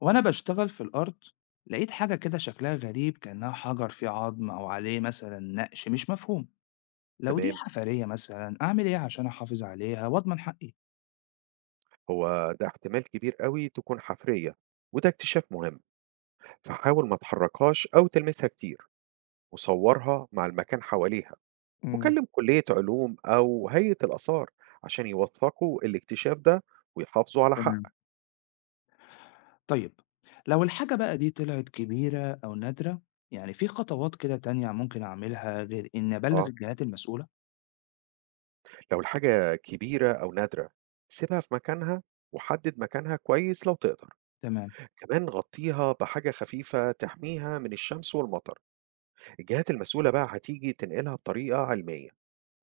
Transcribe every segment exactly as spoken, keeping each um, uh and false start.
وأنا بشتغل في الأرض لقيت حاجة كده شكلها غريب، كأنها حجر فيه عظم أو عليه مثلا نقش مش مفهوم. لو دي تمام. حفرية مثلا أعمل إيه عشان أحافظ عليها وأضمن حقي؟ هو ده احتمال كبير قوي تكون حفرية، وده اكتشاف مهم. فحاول ما تحركهاش أو تلمسها كتير، وصورها مع المكان حواليها، امم. وكلم كلية علوم أو هيئة الآثار عشان يوثقوا الاكتشاف ده ويحافظوا على تمام. حقك. طيب، لو الحاجة بقى دي طلعت كبيرة أو نادرة، يعني في خطوات كده تانية ممكن أعملها غير إني أبلغ اه، الجهات المسؤولة؟ لو الحاجة كبيرة أو نادرة سيبها في مكانها، وحدد مكانها كويس لو تقدر. تمام. كمان غطيها بحاجة خفيفة تحميها من الشمس والمطر. الجهات المسؤولة بقى هتيجي تنقلها بطريقة علمية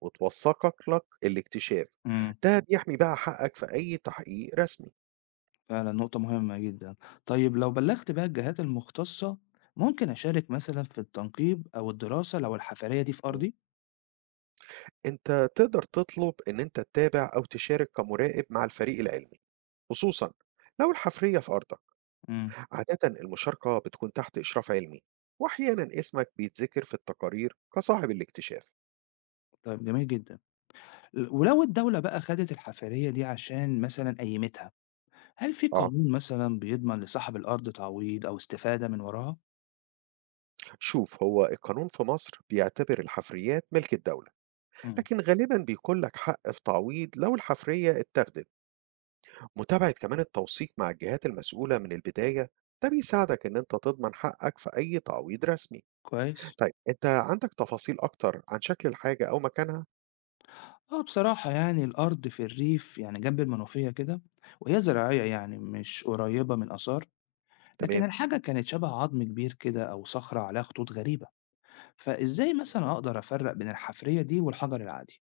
وتوثّقك لك الاكتشاف، امم ده بيحمي بقى حقك في أي تحقيق رسمي. فعلا نقطة مهمة جدا. طيب، لو بلغت بقى الجهات المختصة، ممكن أشارك مثلا في التنقيب أو الدراسة لو الحفرية دي في إمم. أرضي؟ أنت تقدر تطلب إن أنت تتابع أو تشارك كمراقب مع الفريق العلمي، خصوصًا لو الحفرية في أرضك. عادةً المشاركة بتكون تحت إشراف علمي، وأحيانًا اسمك بيتذكر في التقارير كصاحب الاكتشاف. طيب، جميل جدًا. ل ولو الدولة بقى خدت الحفرية دي عشان مثلًا قيّمتها، هل في آه. قانون مثلًا بيضمن لصاحب الأرض تعويض أو استفادة من وراها؟ شوف، هو القانون في مصر بيعتبر الحفريات ملك الدولة، إمم. لكن غالبًا بيكون لك حق في تعويض لو الحفرية اتاخدت. متابعة كمان التوثيق مع الجهات المسؤولة من البداية ده بيساعدك إن أنت تضمن حقك في أي تعويض رسمي. كويس. طيب أنت عندك تفاصيل أكتر عن شكل الحاجة أو مكانها؟ آه، بصراحة يعني الأرض في الريف، يعني جنب المنوفية كده، وهي زراعية، يعني مش قريبة من آثار، لكن تمام. الحاجة كانت شبه عضم كبير كده أو صخرة عليها خطوط غريبة، فإزاي مثلًا أقدر أفرّق بين الحفرية دي والحجر العادي؟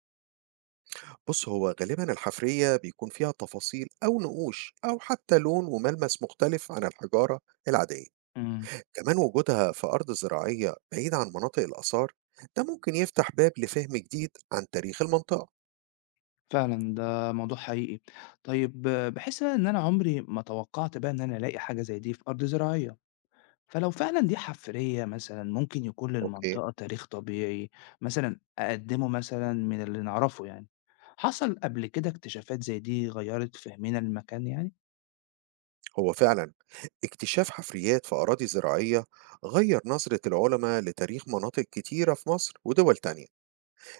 بص، هو غالبا الحفرية بيكون فيها تفاصيل أو نقوش أو حتى لون وملمس مختلف عن الحجارة العادية. إمم. كمان وجودها في أرض زراعية بعيد عن مناطق الآثار، ده ممكن يفتح باب لفهم جديد عن تاريخ المنطقة. فعلًا، ده موضوع حقيقي. طيب، باحس بقى إن أنا عمري ما توقعت بقى إن أنا ألاقي حاجة زي دي في أرض زراعية، فلو فعلًا دي حفرية مثلًا ممكن يكون أوكي. للمنطقة تاريخ طبيعي مثلًا أقدّمه مثلًا من اللي نعرفه يعني. حصل قبل كده اكتشافات زي دي غيّرت فهمنا للمكان يعني؟ هو فعلا اكتشاف حفريات في أراضي زراعية غير نظرة العلماء لتاريخ مناطق كتيرة في مصر ودول تانية.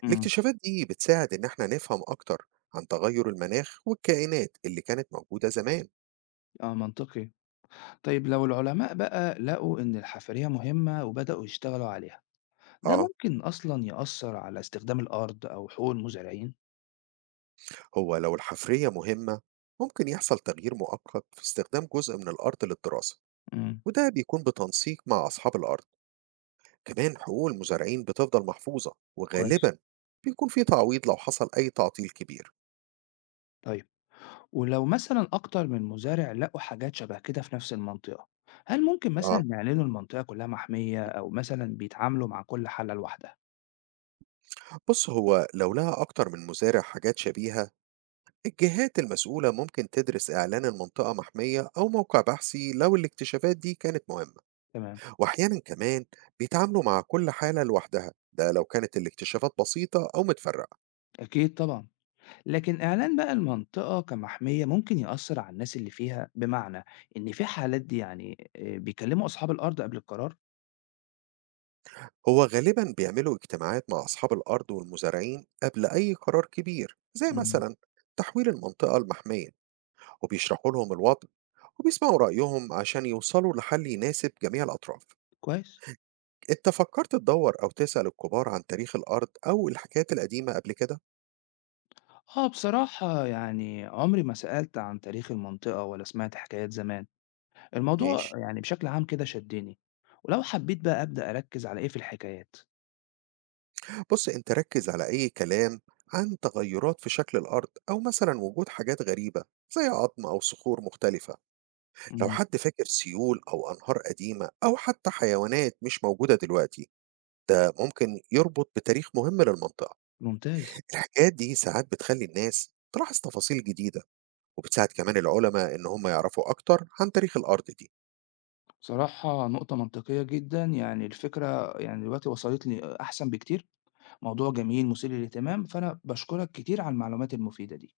إمم، الاكتشافات دي بتساعد إن احنا نفهم أكتر عن تغير المناخ والكائنات اللي كانت موجودة زمان. آه منطقي. طيب، لو العلماء بقى لقوا إن الحفرية مهمة وبدأوا يشتغلوا عليها، ده آه، ممكن أصلًا يأثّر على استخدام الأرض أو حقوق المزارعين؟ هو لو الحفرية مهمة ممكن يحصل تغيير مؤقت في استخدام جزء من الأرض للدراسة، إمم، وده بيكون بتنسيق مع أصحاب الأرض. كمان حقوق المزارعين بتفضل محفوظة، كويس. وغالبا بيكون في تعويض لو حصل أي تعطيل كبير. طيب، ولو مثلا أكتر من مزارع لقوا حاجات شبه كده في نفس المنطقة، هل ممكن آه، مثلا يعلنوا المنطقة كلها محمية أو مثلا بيتعاملوا مع كل حالة لوحدها؟ بص، هو لو لها أكتر من مزارع حاجات شبيهة، الجهات المسؤولة ممكن تدرس إعلان المنطقة محمية أو موقع بحثي لو الاكتشافات دي كانت مهمة. تمام. وأحيانا كمان بيتعاملوا مع كل حالة لوحدها، ده لو كانت الاكتشافات بسيطة أو متفرقة. أكيد طبعا. لكن إعلان بقى المنطقة كمحمية ممكن يأثر على الناس اللي فيها، بمعنى إن في حالات دي يعني آه، بيكلموا أصحاب الأرض قبل القرار؟ هو غالبا بيعملوا اجتماعات مع أصحاب الأرض والمزارعين قبل أي قرار كبير، زي مم. مثلا تحويل المنطقة المحمية، وبيشرحوا لهم الوضع وبيسمعوا رأيهم عشان يوصلوا لحل يناسب جميع الأطراف. كويس. أنت فكرت تدوّر أو تسأل الكبار عن تاريخ الأرض أو الحكايات القديمة قبل كده؟ آه، بصراحة يعني عمري ما سألت عن تاريخ المنطقة ولا سمعت حكايات زمان، الموضوع ماشي. يعني بشكل عام كده شدّني، ولو حبّيت بقى أبدأ أركّز على إيه في الحكايات؟ بُص، أنت ركّز على أي كلام عن تغيُّرات في شكل الأرض أو مثلًا وجود حاجات غريبة زي عضم أو صخور مختلفة. لو إمم، حد فاكر سيول أو أنهار قديمة أو حتى حيوانات مش موجودة دلوقتي، ده ممكن يربط بتاريخ مهم للمنطقة. ممتاز. الحكايات دي ساعات بتخلّي الناس تلاحظ تفاصيل جديدة، وبتساعد كمان العُلما إن هم يعرفوا أكتر عن تاريخ الأرض دي. بصراحة، نقطة منطقية جدًا، يعني الفكرة يعني دلوقتي وصلت لي أحسن بكتير، موضوع جميل مثير للاهتمام، فأنا باشكرك كتير على المعلومات المفيدة دي.